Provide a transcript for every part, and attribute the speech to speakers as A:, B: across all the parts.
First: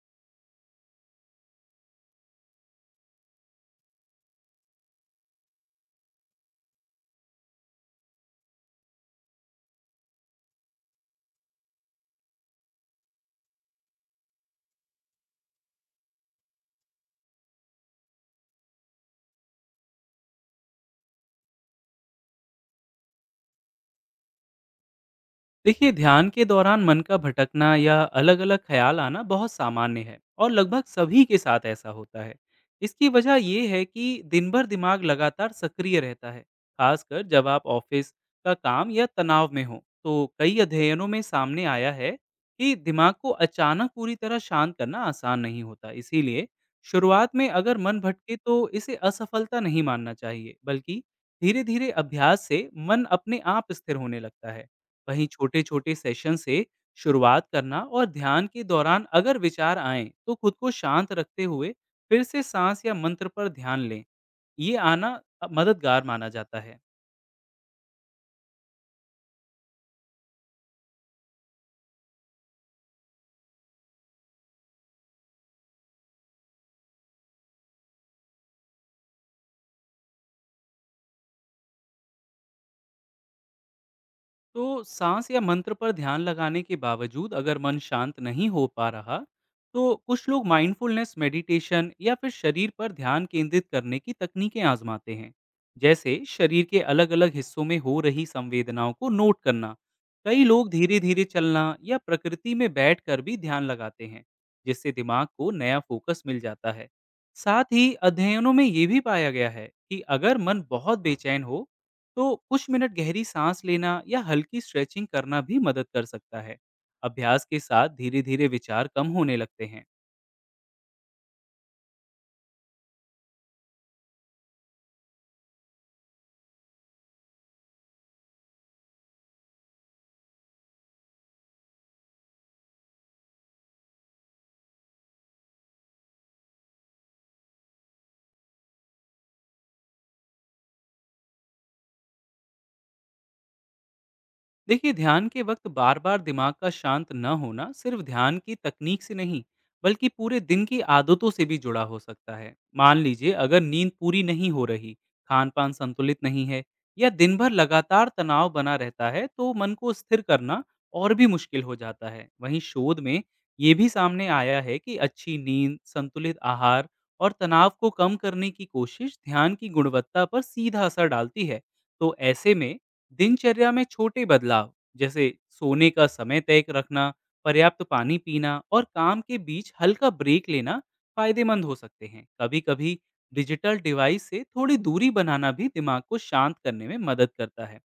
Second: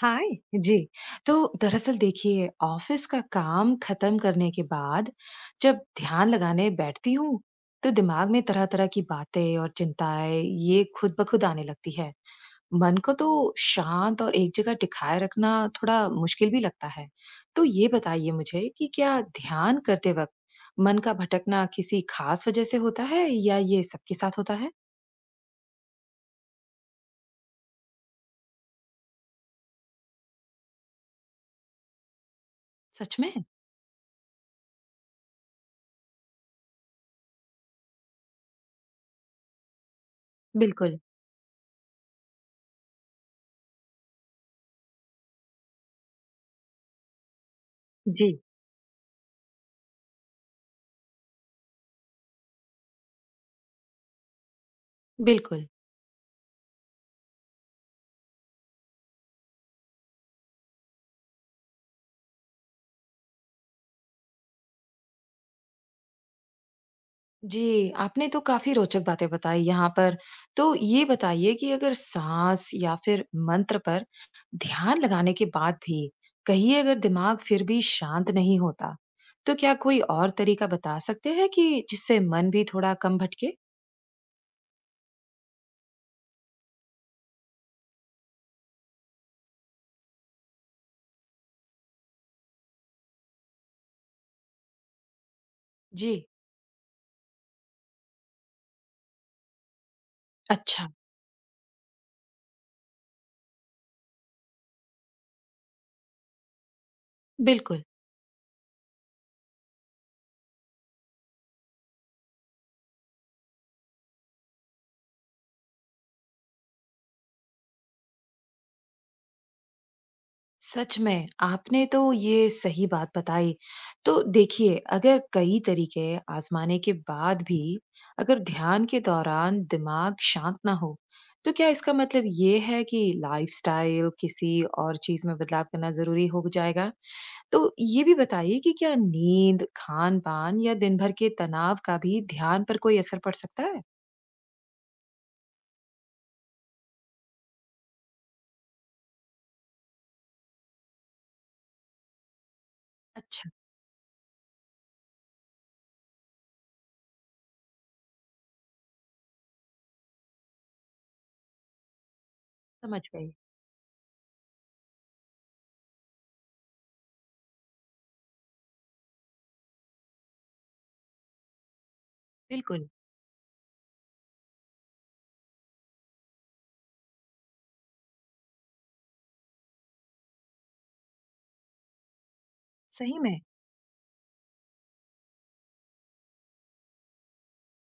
A: हाय। जी। तो दरअसल देखिए ऑफिस का काम खत्म करने के बाद जब ध्यान लगाने बैठती हूँ, तो दिमाग में तरह तरह की बातें और चिंताएं ये खुद ब खुद आने लगती है। मन को तो शांत और एक जगह टिकाए रखना थोड़ा मुश्किल भी लगता है। तो ये बताइए मुझे कि क्या ध्यान करते वक्त मन का भटकना किसी खास वजह से होता है या ये सबके साथ होता है?
B: देखिए ध्यान के दौरान मन का भटकना या अलग अलग ख्याल आना बहुत सामान्य है और लगभग सभी के साथ ऐसा होता है इसकी
A: सच में।
B: वजह यह है कि दिन भर दिमाग लगातार सक्रिय रहता है खासकर जब आप ऑफिस का काम या तनाव में हो तो कई
A: बिल्कुल।
B: अध्ययनों में सामने आया है कि दिमाग को अचानक पूरी तरह शांत करना आसान नहीं होता इसीलिए शुरुआत में अगर मन
A: जी।
B: भटके तो इसे असफलता नहीं मानना चाहिए बल्कि धीरे धीरे अभ्यास से मन अपने आप स्थिर होने लगता है वहीं
A: बिल्कुल।
B: छोटे-छोटे सेशन से शुरुआत करना और ध्यान के दौरान अगर विचार आएं, तो खुद को शांत रखते हुए फिर से सांस या मंत्र पर ध्यान लें। ये आना मददगार माना जाता है।
A: जी, आपने तो काफ़ी रोचक बातें बताई यहाँ पर। तो ये बताइए कि अगर साँस या फिर मंत्र पर ध्यान लगाने के बाद भी कहीं अगर दिमाग फिर भी शांत नहीं होता, तो क्या कोई और तरीका बता सकते हैं कि जिससे मन भी थोड़ा कम भटके?
B: तो सांस या मंत्र पर ध्यान लगाने के बावजूद अगर मन शांत नहीं हो पा रहा, तो कुछ लोग माइंडफुलनेस मेडिटेशन या फिर शरीर पर ध्यान केंद्रित करने की तकनीकें आजमाते हैं, जैसे
A: जी।
B: शरीर के अलग-अलग हिस्सों में हो रही संवेदनाओं को नोट करना। कई लोग
A: अच्छा।
B: धीरे-धीरे चलना या प्रकृति में बैठकर भी ध्यान लगाते हैं, जिससे दिमाग को नया फोकस मिल जाता है। साथ
A: बिल्कुल।
B: ही अध्ययनों में ये भी पाया गया है कि अगर मन बहुत बेचैन हो तो कुछ मिनट गहरी सांस लेना या हल्की स्ट्रेचिंग करना भी मदद कर सकता है। अभ्यास के साथ धीरे धीरे विचार कम होने लगते हैं।
A: सच में आपने तो ये सही बात बताई। तो देखिए अगर कई तरीके आजमाने के बाद भी अगर ध्यान के दौरान दिमाग शांत ना हो, तो क्या इसका मतलब ये है कि लाइफस्टाइल किसी और चीज में बदलाव करना जरूरी हो जाएगा? तो ये भी बताइए कि क्या नींद खान पान या दिन भर के तनाव का भी ध्यान पर कोई असर पड़ सकता है?
B: देखिए ध्यान के वक्त बार बार दिमाग का शांत न होना सिर्फ ध्यान की तकनीक से नहीं बल्कि पूरे दिन की आदतों से भी जुड़ा हो सकता है। मान लीजिए
A: अच्छा।
B: अगर नींद पूरी नहीं हो रही, खान पान संतुलित नहीं है या दिन भर लगातार तनाव बना रहता है तो मन को स्थिर करना और भी मुश्किल हो जाता है। वहीं शोध
A: समझ
B: में
A: गई।
B: ये भी सामने आया है कि अच्छी नींद, संतुलित आहार और तनाव को कम करने की कोशिश ध्यान की गुणवत्ता पर सीधा असर डालती है। तो ऐसे में
A: बिल्कुल।
B: दिनचर्या में छोटे बदलाव, जैसे सोने का समय तय रखना, पर्याप्त पानी पीना और काम के बीच हल्का ब्रेक लेना फायदेमंद हो सकते हैं। कभी-कभी
A: सही में।
B: डिजिटल डिवाइस से थोड़ी दूरी बनाना भी दिमाग को शांत करने में मदद करता है।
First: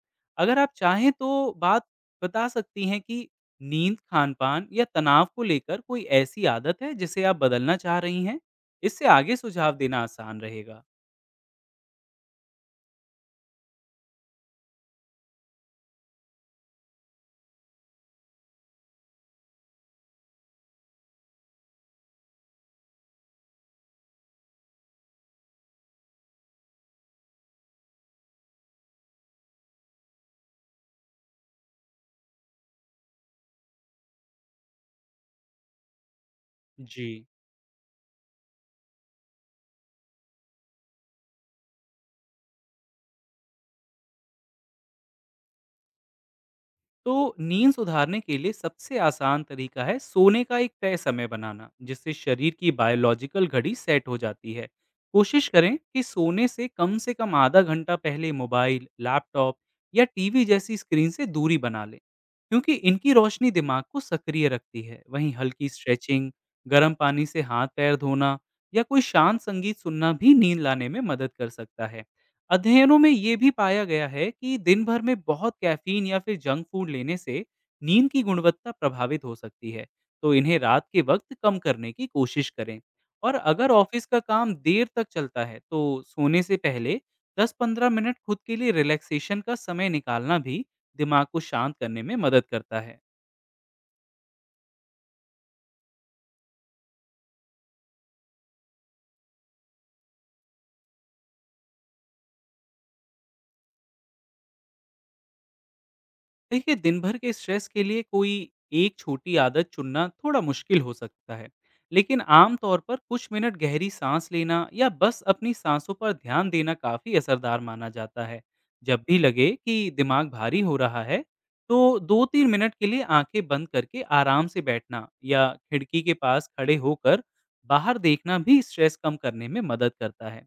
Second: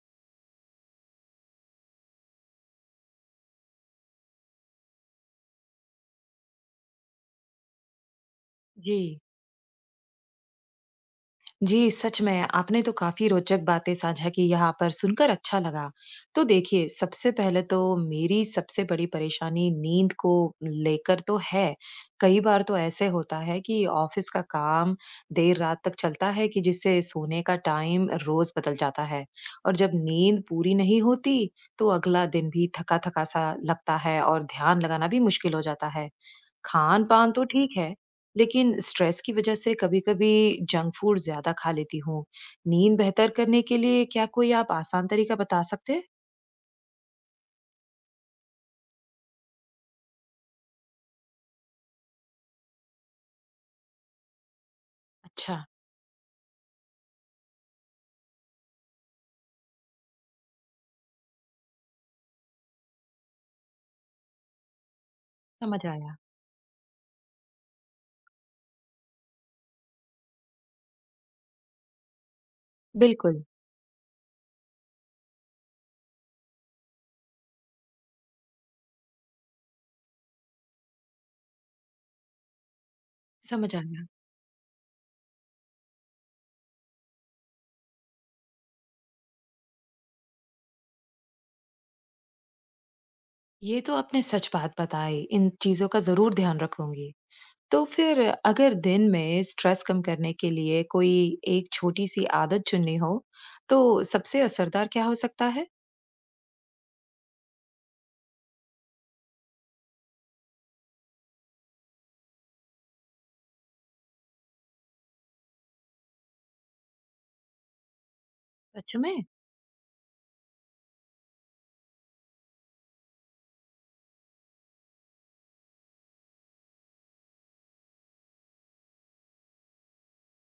B: अगर आप चाहें तो बात बता सकती हैं कि नींद, खान-पान या तनाव को लेकर कोई ऐसी आदत है जिसे आप बदलना चाह रही हैं?
A: जी।
B: इससे आगे सुझाव देना आसान रहेगा।
A: जी, सच में आपने तो काफ़ी रोचक बातें साझा की यहाँ पर, सुनकर अच्छा लगा। तो देखिए, सबसे पहले तो मेरी सबसे बड़ी परेशानी नींद को लेकर तो है। कई बार तो ऐसे होता है कि ऑफ़िस का काम देर रात तक चलता है कि जिससे सोने का टाइम रोज़ बदल जाता है। और जब नींद पूरी नहीं होती, तो अगला दिन भी थका-थका सा लगता है और ध्यान लगाना भी मुश्किल हो जाता है।
B: जी।
A: खान-पान तो ठीक है, लेकिन स्ट्रेस की वज़ह से कभी-कभी जंक फूड ज़्यादा खा लेती हूँ। नींद बेहतर करने के लिए क्या कोई आप आसान तरीका बता सकते हैं?
B: तो नींद सुधारने के लिए सबसे आसान तरीका है सोने का एक तय समय बनाना, जिससे शरीर की बायोलॉजिकल घड़ी सेट हो जाती है। कोशिश
A: अच्छा।
B: करें कि सोने से कम आधा घंटा पहले मोबाइल, लैपटॉप या टीवी जैसी स्क्रीन से दूरी बना लें, क्योंकि इनकी रोशनी दिमाग को सक्रिय रखती है। वहीं हल्की
A: समझ आया।
B: स्ट्रेचिंग, गर्म पानी से हाथ पैर धोना या कोई शांत संगीत सुनना भी नींद लाने में मदद कर सकता है। अध्ययनों में ये
A: बिल्कुल।
B: भी पाया गया है कि दिन भर में बहुत कैफीन या फिर जंक फूड लेने से नींद की गुणवत्ता प्रभावित हो सकती है, तो इन्हें रात के वक्त कम करने की कोशिश करें। और अगर
A: समझ
B: ऑफिस
A: आया।
B: का काम देर तक चलता है तो सोने से पहले 10-15 मिनट खुद के लिए रिलैक्सेशन का समय निकालना भी दिमाग को शांत करने में मदद करता है।
A: ये तो आपने सच बात बताई। इन चीज़ों का ज़रूर ध्यान रखूँगी। तो फिर अगर दिन में स्ट्रेस कम करने के लिए कोई एक छोटी-सी आदत चुननी हो, तो सबसे असरदार क्या हो सकता है?
B: देखिए दिन भर के स्ट्रेस के लिए कोई एक छोटी आदत चुनना थोड़ा मुश्किल हो सकता है, लेकिन आम तौर पर कुछ मिनट गहरी सांस लेना या बस अपनी सांसों पर ध्यान देना काफ़ी असरदार माना जाता है।
A: सच
B: जब
A: में?
B: भी लगे कि दिमाग भारी हो रहा है तो दो तीन मिनट के लिए आंखें बंद करके आराम से बैठना या खिड़की के पास खड़े होकर बाहर देखना भी स्ट्रेस कम करने में मदद करता है।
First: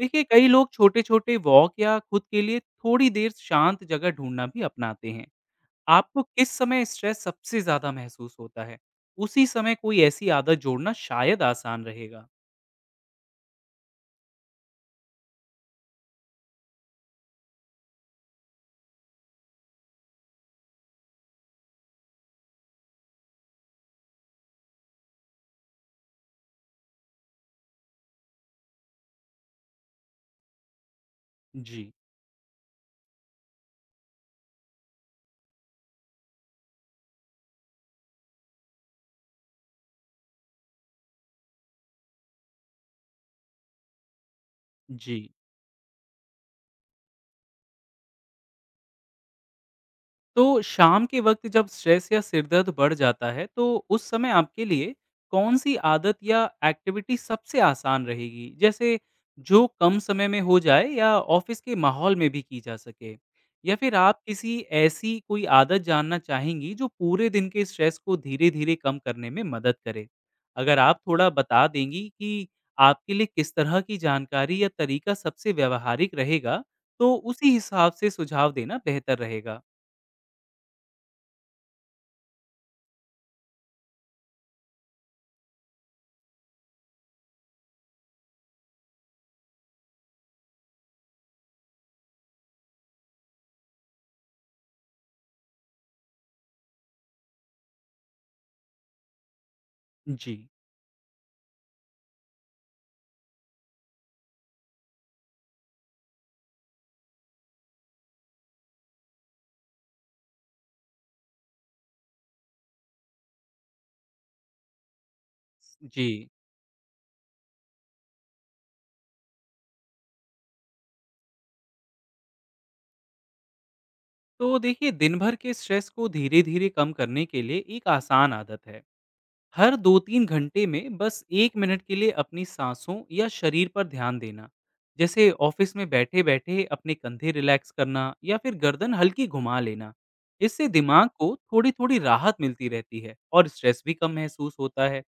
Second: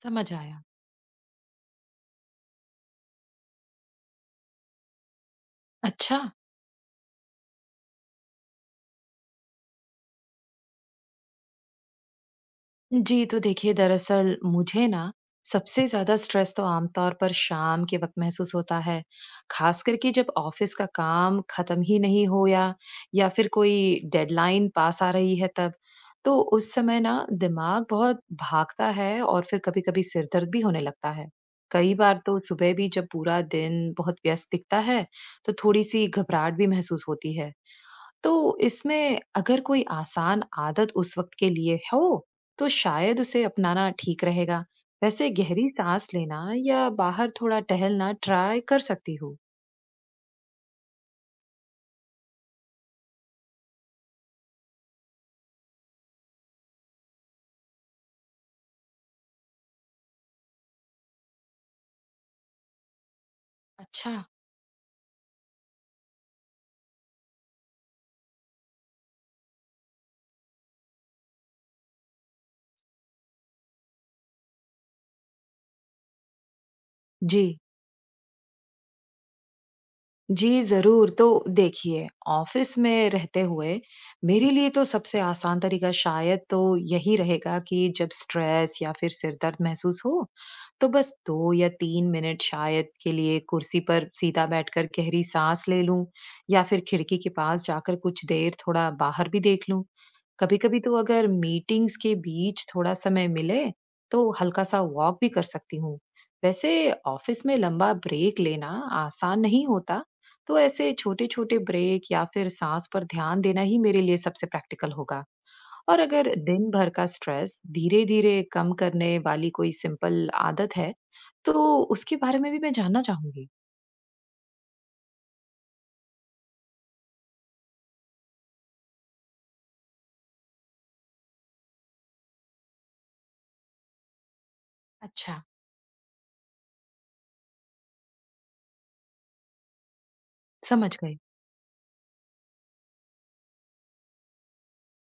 B: देखिए
A: समझ
B: कई
A: आया।
B: लोग छोटे छोटे वॉक या खुद के लिए थोड़ी देर शांत जगह ढूंढना भी अपनाते हैं।
A: अच्छा।
B: आपको किस समय स्ट्रेस सबसे ज़्यादा महसूस होता है? उसी समय कोई ऐसी आदत जोड़ना शायद आसान रहेगा।
A: जी, तो देखिए दरअसल मुझे ना सबसे ज़्यादा स्ट्रेस तो आमतौर पर शाम के वक़्त महसूस होता है, ख़ास करके जब ऑफ़िस का काम ख़त्म ही नहीं हो या फिर कोई डेडलाइन पास आ रही है तब। तो उस समय ना दिमाग बहुत भागता है और फिर कभी-कभी सिर दर्द भी होने लगता है।
B: जी,
A: कई बार तो सुबह भी जब पूरा दिन बहुत व्यस्त दिखता है, तो थोड़ी-सी घबराहट भी महसूस होती है। तो इसमें अगर कोई आसान आदत उस वक्त के लिए हो तो शायद उसे अपनाना ठीक रहेगा।
B: जी।
A: वैसे गहरी सांस लेना या बाहर थोड़ा टहलना ट्राई कर सकती हूँ।
B: तो शाम के वक्त जब स्ट्रेस या सिरदर्द बढ़ जाता है तो उस समय आपके लिए कौन सी आदत या एक्टिविटी सबसे आसान रहेगी, जैसे जो कम समय में हो जाए या ऑफिस के माहौल में भी की जा सके, या फिर
A: अच्छा।
B: आप किसी ऐसी कोई आदत जानना चाहेंगी जो पूरे दिन के स्ट्रेस को धीरे धीरे कम करने में मदद करे। अगर आप थोड़ा बता देंगी कि आपके लिए किस तरह की जानकारी या तरीका सबसे व्यवहारिक रहेगा, तो
A: जी।
B: उसी हिसाब से सुझाव देना बेहतर रहेगा।
A: जी, ज़रूर। तो देखिए, ऑफ़िस में रहते हुए मेरे लिए तो सबसे आसान तरीका शायद तो यही रहेगा कि जब स्ट्रेस या फिर सिर दर्द महसूस हो, तो बस 2 या 3 मिनट शायद के लिए कुर्सी पर सीधा बैठकर गहरी साँस ले लूँ या फिर खिड़की के पास जाकर कुछ देर थोड़ा बाहर भी देख लूँ।
B: जी,
A: कभी-कभी तो अगर मीटिंग्स के बीच थोड़ा समय मिले, तो हल्का-सा वॉक भी कर सकती हूँ। वैसे ऑफ़िस में लंबा ब्रेक लेना आसान नहीं होता, तो ऐसे छोटे-छोटे ब्रेक या फिर सांस पर ध्यान देना ही मेरे लिए सबसे प्रैक्टिकल होगा। और
B: जी।
A: अगर दिन भर का स्ट्रेस धीरे-धीरे कम करने वाली कोई सिंपल आदत है, तो उसके बारे में भी मैं जानना चाहूंगी।
B: तो देखिए, दिन भर के स्ट्रेस को धीरे-धीरे कम करने के लिए एक आसान आदत है। हर 2-3 घंटे में बस 1 मिनट के लिए अपनी साँसों या शरीर पर ध्यान देना। जैसे
A: अच्छा।
B: ऑफ़िस में बैठे-बैठे अपने कंधे रिलैक्स करना या फिर गर्दन हल्की घुमा लेना। इससे
A: समझ
B: दिमाग
A: गई।
B: को थोड़ी-थोड़ी राहत मिलती रहती है और स्ट्रेस भी कम महसूस होता है।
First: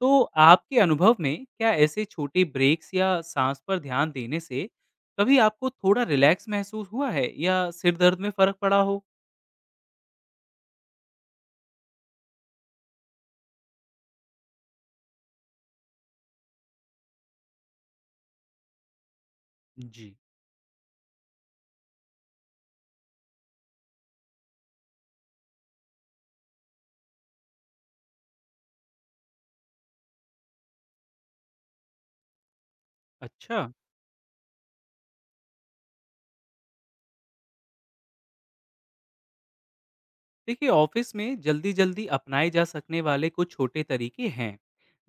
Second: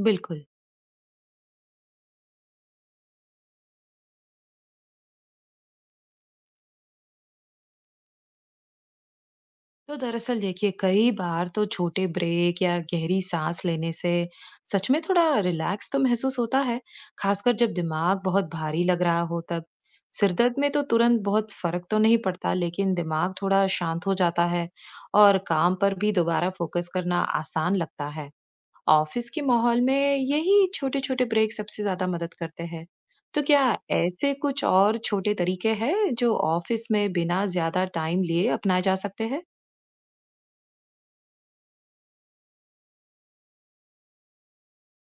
B: तो
A: बिल्कुल।
B: आपके अनुभव में क्या ऐसे छोटे ब्रेक्स या साँस पर ध्यान देने से कभी आपको थोड़ा रिलैक्स महसूस हुआ है या सिर दर्द में फ़र्क पड़ा हो?
A: तो दरअसल देखिए कई बार तो छोटे ब्रेक या गहरी सांस लेने से सच में थोड़ा रिलैक्स तो महसूस होता है, खासकर जब दिमाग बहुत भारी लग रहा हो तब।
B: जी।
A: सिर दर्द में तो तुरंत बहुत फर्क तो नहीं पड़ता, लेकिन दिमाग थोड़ा शांत हो जाता है और काम पर भी दोबारा फोकस करना आसान लगता है। ऑफिस के माहौल में यही छोटे छोटे ब्रेक सबसे ज्यादा मदद करते हैं। तो
B: अच्छा।
A: क्या ऐसे कुछ और छोटे तरीके हैं जो ऑफिस में बिना ज्यादा टाइम लिए अपनाए जा सकते हैं?
B: देखिए ऑफिस में जल्दी जल्दी अपनाए जा सकने वाले कुछ छोटे तरीके हैं,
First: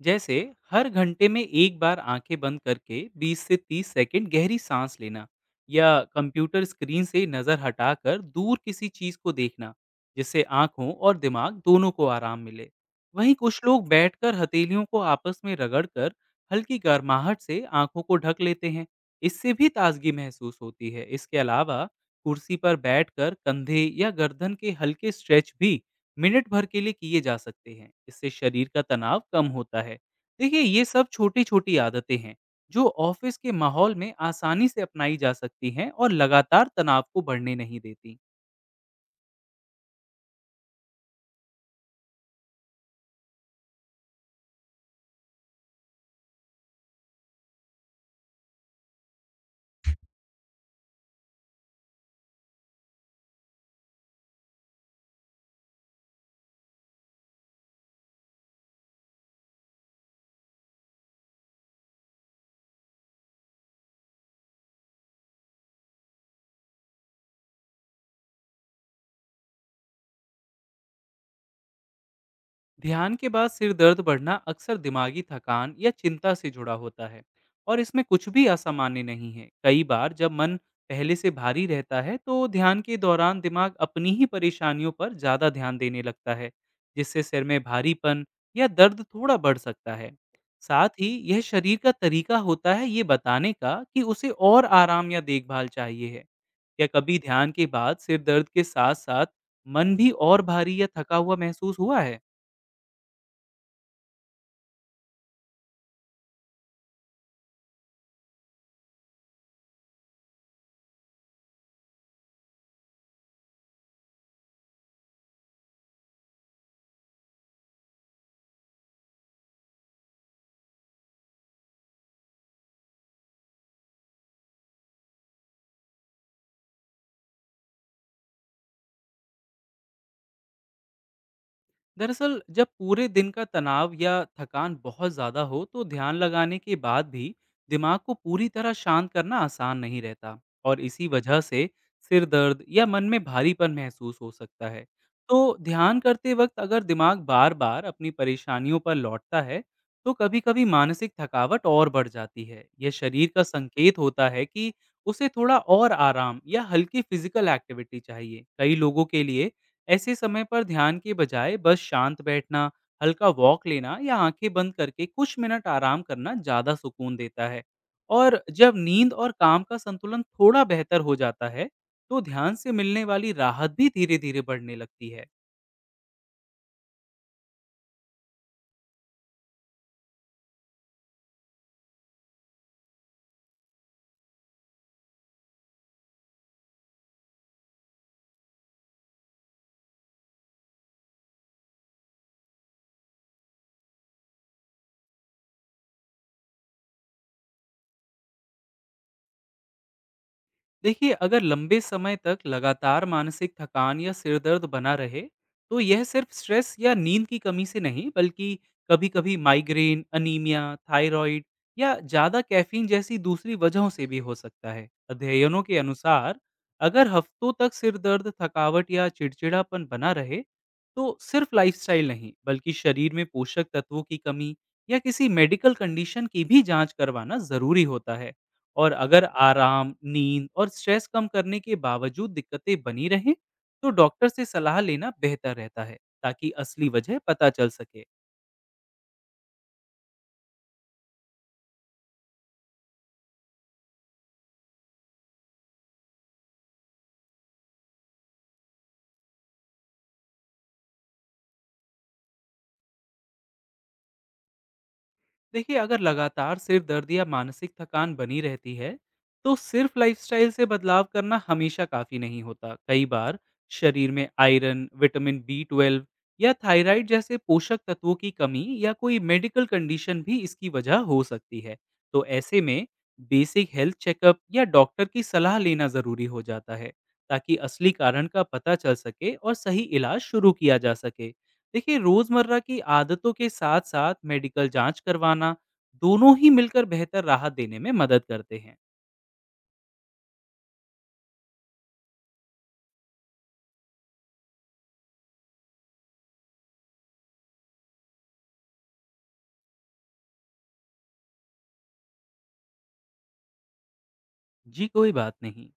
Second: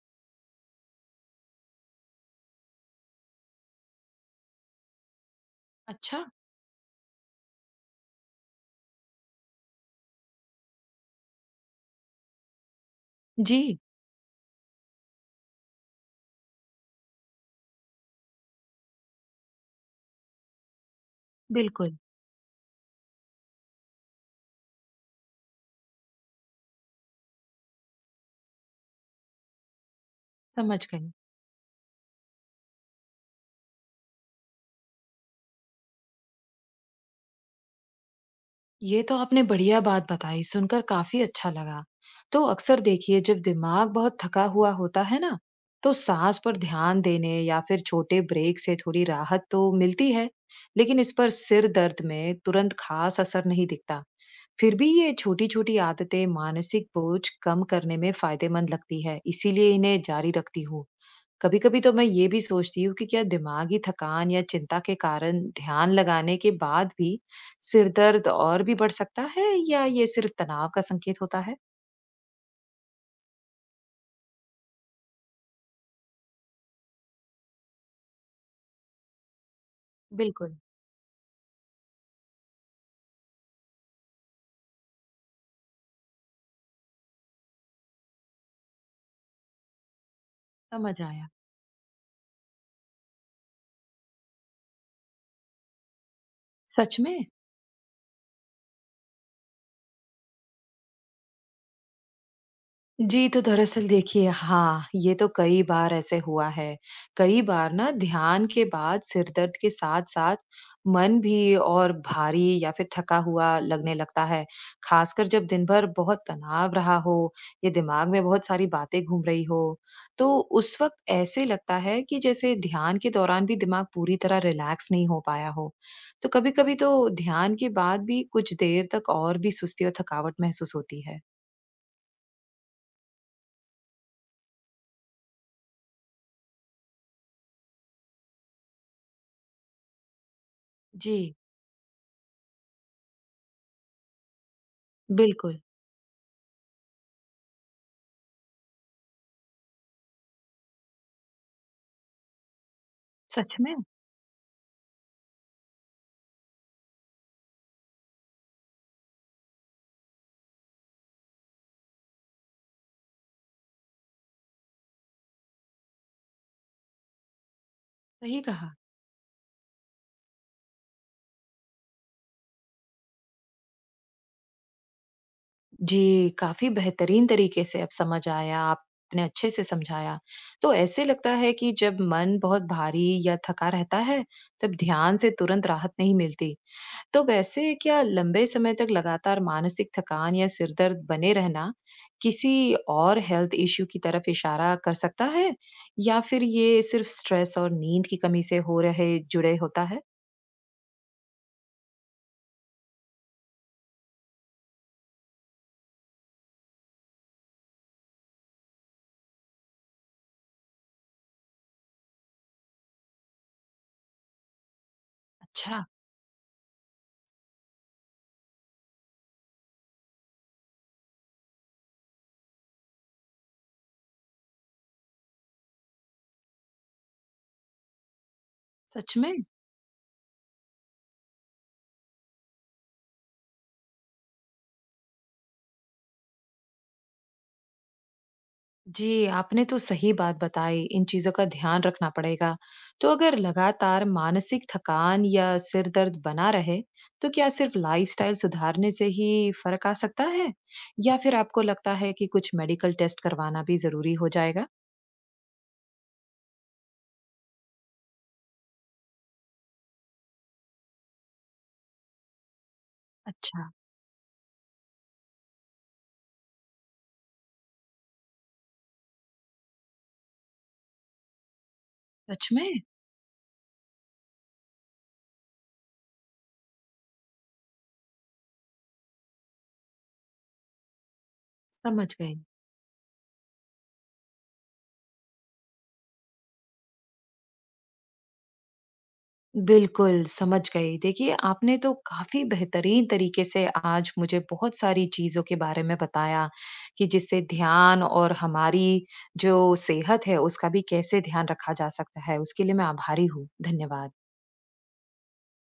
B: जैसे हर घंटे में एक बार आंखें बंद करके 20 से 30 सेकंड गहरी सांस लेना, या
A: अच्छा।
B: कंप्यूटर स्क्रीन से नज़र हटाकर दूर किसी चीज़ को देखना, जिससे आंखों और दिमाग दोनों को आराम मिले। वहीं कुछ
A: जी।
B: लोग बैठकर हथेलियों को आपस में रगड़कर हल्की गर्माहट से आंखों को ढक लेते हैं, इससे भी ताजगी महसूस होती है। इसके अलावा
A: बिल्कुल।
B: कुर्सी पर बैठकर कंधे या गर्दन के हल्के स्ट्रेच भी मिनट भर के लिए किए जा सकते हैं, इससे शरीर का तनाव कम होता है। देखिए
A: समझ
B: ये सब
A: गई।
B: छोटी छोटी आदतें हैं जो ऑफिस के माहौल में आसानी से अपनाई जा सकती हैं और लगातार तनाव को बढ़ने नहीं देती।
A: ये तो आपने बढ़िया बात बताई, सुनकर काफ़ी अच्छा लगा। तो अक्सर देखिए जब दिमाग बहुत थका हुआ होता है ना, तो साँस पर ध्यान देने या फिर छोटे ब्रेक से थोड़ी राहत तो मिलती है, लेकिन इस पर सिर दर्द में तुरंत खास असर नहीं दिखता। फिर भी ये छोटी-छोटी आदतें मानसिक बोझ कम करने में फ़ायदेमंद लगती है, इसीलिए इन्हें जारी रखती हूँ। कभी कभी तो मैं ये भी सोचती हूँ कि क्या दिमागी थकान या चिंता के कारण ध्यान लगाने के बाद भी सिर दर्द और भी बढ़ सकता है या ये सिर्फ तनाव का संकेत होता है?
B: ध्यान के बाद सिर दर्द बढ़ना अक्सर दिमागी थकान या चिंता से जुड़ा होता है और इसमें कुछ भी असामान्य नहीं है। कई बार जब
A: बिल्कुल।
B: मन पहले से भारी रहता है तो ध्यान के दौरान दिमाग अपनी ही परेशानियों पर ज़्यादा ध्यान देने लगता है, जिससे सिर में भारीपन या दर्द थोड़ा बढ़ सकता है। साथ
A: समझ
B: ही
A: आया।
B: यह शरीर का तरीका होता है ये बताने का कि उसे और आराम या देखभाल चाहिए है। या
A: सच
B: कभी
A: में।
B: ध्यान के बाद सिर दर्द के साथ साथ मन भी और भारी या थका हुआ महसूस हुआ है?
A: जी, तो दरअसल देखिए हाँ, ये तो कई बार ऐसे हुआ है। कई बार ना ध्यान के बाद सिर दर्द के साथ-साथ मन भी और भारी या फिर थका हुआ लगने लगता है। खासकर जब दिन भर बहुत तनाव रहा हो, या दिमाग में बहुत सारी बातें घूम रही हो। तो उस वक़्त ऐसे लगता है कि जैसे ध्यान के दौरान भी दिमाग पूरी तरह रिलैक्स नहीं हो पाया हो। तो कभी-कभी तो ध्यान के बाद भी कुछ देर तक और भी सुस्ती और थकावट महसूस होती है।
B: दरअसल जब पूरे दिन का तनाव या थकान बहुत ज़्यादा हो तो ध्यान लगाने के बाद भी दिमाग को पूरी तरह शांत करना आसान नहीं रहता, और इसी
A: जी।
B: वजह से सिर दर्द या मन में भारीपन महसूस हो सकता है। तो
A: बिल्कुल।
B: ध्यान करते वक्त अगर दिमाग बार बार अपनी परेशानियों पर लौटता है तो कभी कभी मानसिक थकावट और बढ़ जाती है। यह शरीर का
A: सच में?
B: संकेत होता है कि उसे थोड़ा और आराम या हल्की फिजिकल एक्टिविटी चाहिए। कई लोगों के लिए ऐसे समय पर ध्यान के बजाय बस शांत बैठना, हल्का वॉक लेना या आंखें बंद करके कुछ मिनट आराम करना ज़्यादा सुकून देता है।
A: सही
B: और
A: कहा।
B: जब नींद और काम का संतुलन थोड़ा बेहतर हो जाता है, तो ध्यान से मिलने वाली राहत भी धीरे-धीरे बढ़ने लगती है।
A: जी, काफ़ी बेहतरीन तरीके से अब समझ आया, आपने अच्छे से समझाया। तो ऐसे लगता है कि जब मन बहुत भारी या थका रहता है, तब ध्यान से तुरंत राहत नहीं मिलती। तो वैसे क्या लंबे समय तक लगातार मानसिक थकान या सिरदर्द बने रहना, किसी और हेल्थ इश्यू की तरफ इशारा कर सकता है? या फिर ये सिर्फ़ स्ट्रेस और नींद की कमी से हो रहे जुड़े होता है?
B: देखिए अगर लंबे समय तक लगातार मानसिक थकान या सिरदर्द बना रहे तो यह सिर्फ स्ट्रेस या नींद की कमी से नहीं, बल्कि कभी कभी माइग्रेन, अनीमिया, थायराइड या ज़्यादा कैफीन जैसी दूसरी वजहों से भी हो सकता है। अध्ययनों के
A: अच्छा।
B: अनुसार अगर हफ्तों तक सिरदर्द, थकावट या चिड़चिड़ापन बना रहे तो सिर्फ लाइफस्टाइल नहीं, बल्कि शरीर में पोषक तत्वों की कमी या किसी मेडिकल कंडीशन की भी जांच करवाना ज़रूरी होता है। और
A: सच
B: अगर
A: में?
B: आराम, नींद और स्ट्रेस कम करने के बावजूद दिक्कतें बनी रहें, तो डॉक्टर से सलाह लेना बेहतर रहता है, ताकि असली वजह पता चल सके।
A: जी, आपने तो सही बात बताई, इन चीज़ों का ध्यान रखना पड़ेगा। तो अगर लगातार मानसिक थकान या सिर दर्द बना रहे, तो क्या सिर्फ लाइफ़स्टाइल सुधारने से ही फ़र्क आ सकता है? या फिर आपको लगता है कि कुछ मेडिकल टेस्ट करवाना भी ज़रूरी हो जाएगा?
B: देखिए अगर लगातार सिर दर्द या मानसिक थकान बनी रहती है तो सिर्फ लाइफस्टाइल से बदलाव करना हमेशा काफी नहीं होता। कई बार
A: अच्छा।
B: शरीर में आयरन, विटामिन B12 या थायराइड जैसे पोषक तत्वों की कमी या कोई मेडिकल कंडीशन भी इसकी वजह हो सकती है। तो
A: सच
B: ऐसे
A: में?
B: में बेसिक हेल्थ चेकअप या डॉक्टर की सलाह लेना जरूरी हो जाता है, ताकि असली कारण का पता चल सके और सही इलाज शुरू किया जा सके। देखिए
A: समझ गई।
B: रोजमर्रा की आदतों के साथ साथ मेडिकल जांच करवाना दोनों ही मिलकर बेहतर राहत देने में मदद करते हैं।
A: बिल्कुल, समझ गई। देखिए, आपने तो काफ़ी बेहतरीन तरीके से आज मुझे बहुत सारी चीज़ों के बारे में बताया कि जिससे ध्यान और हमारी जो सेहत है, उसका भी कैसे ध्यान रखा जा सकता है। उसके लिए मैं आभारी हूँ। धन्यवाद।
B: जी, कोई बात नहीं।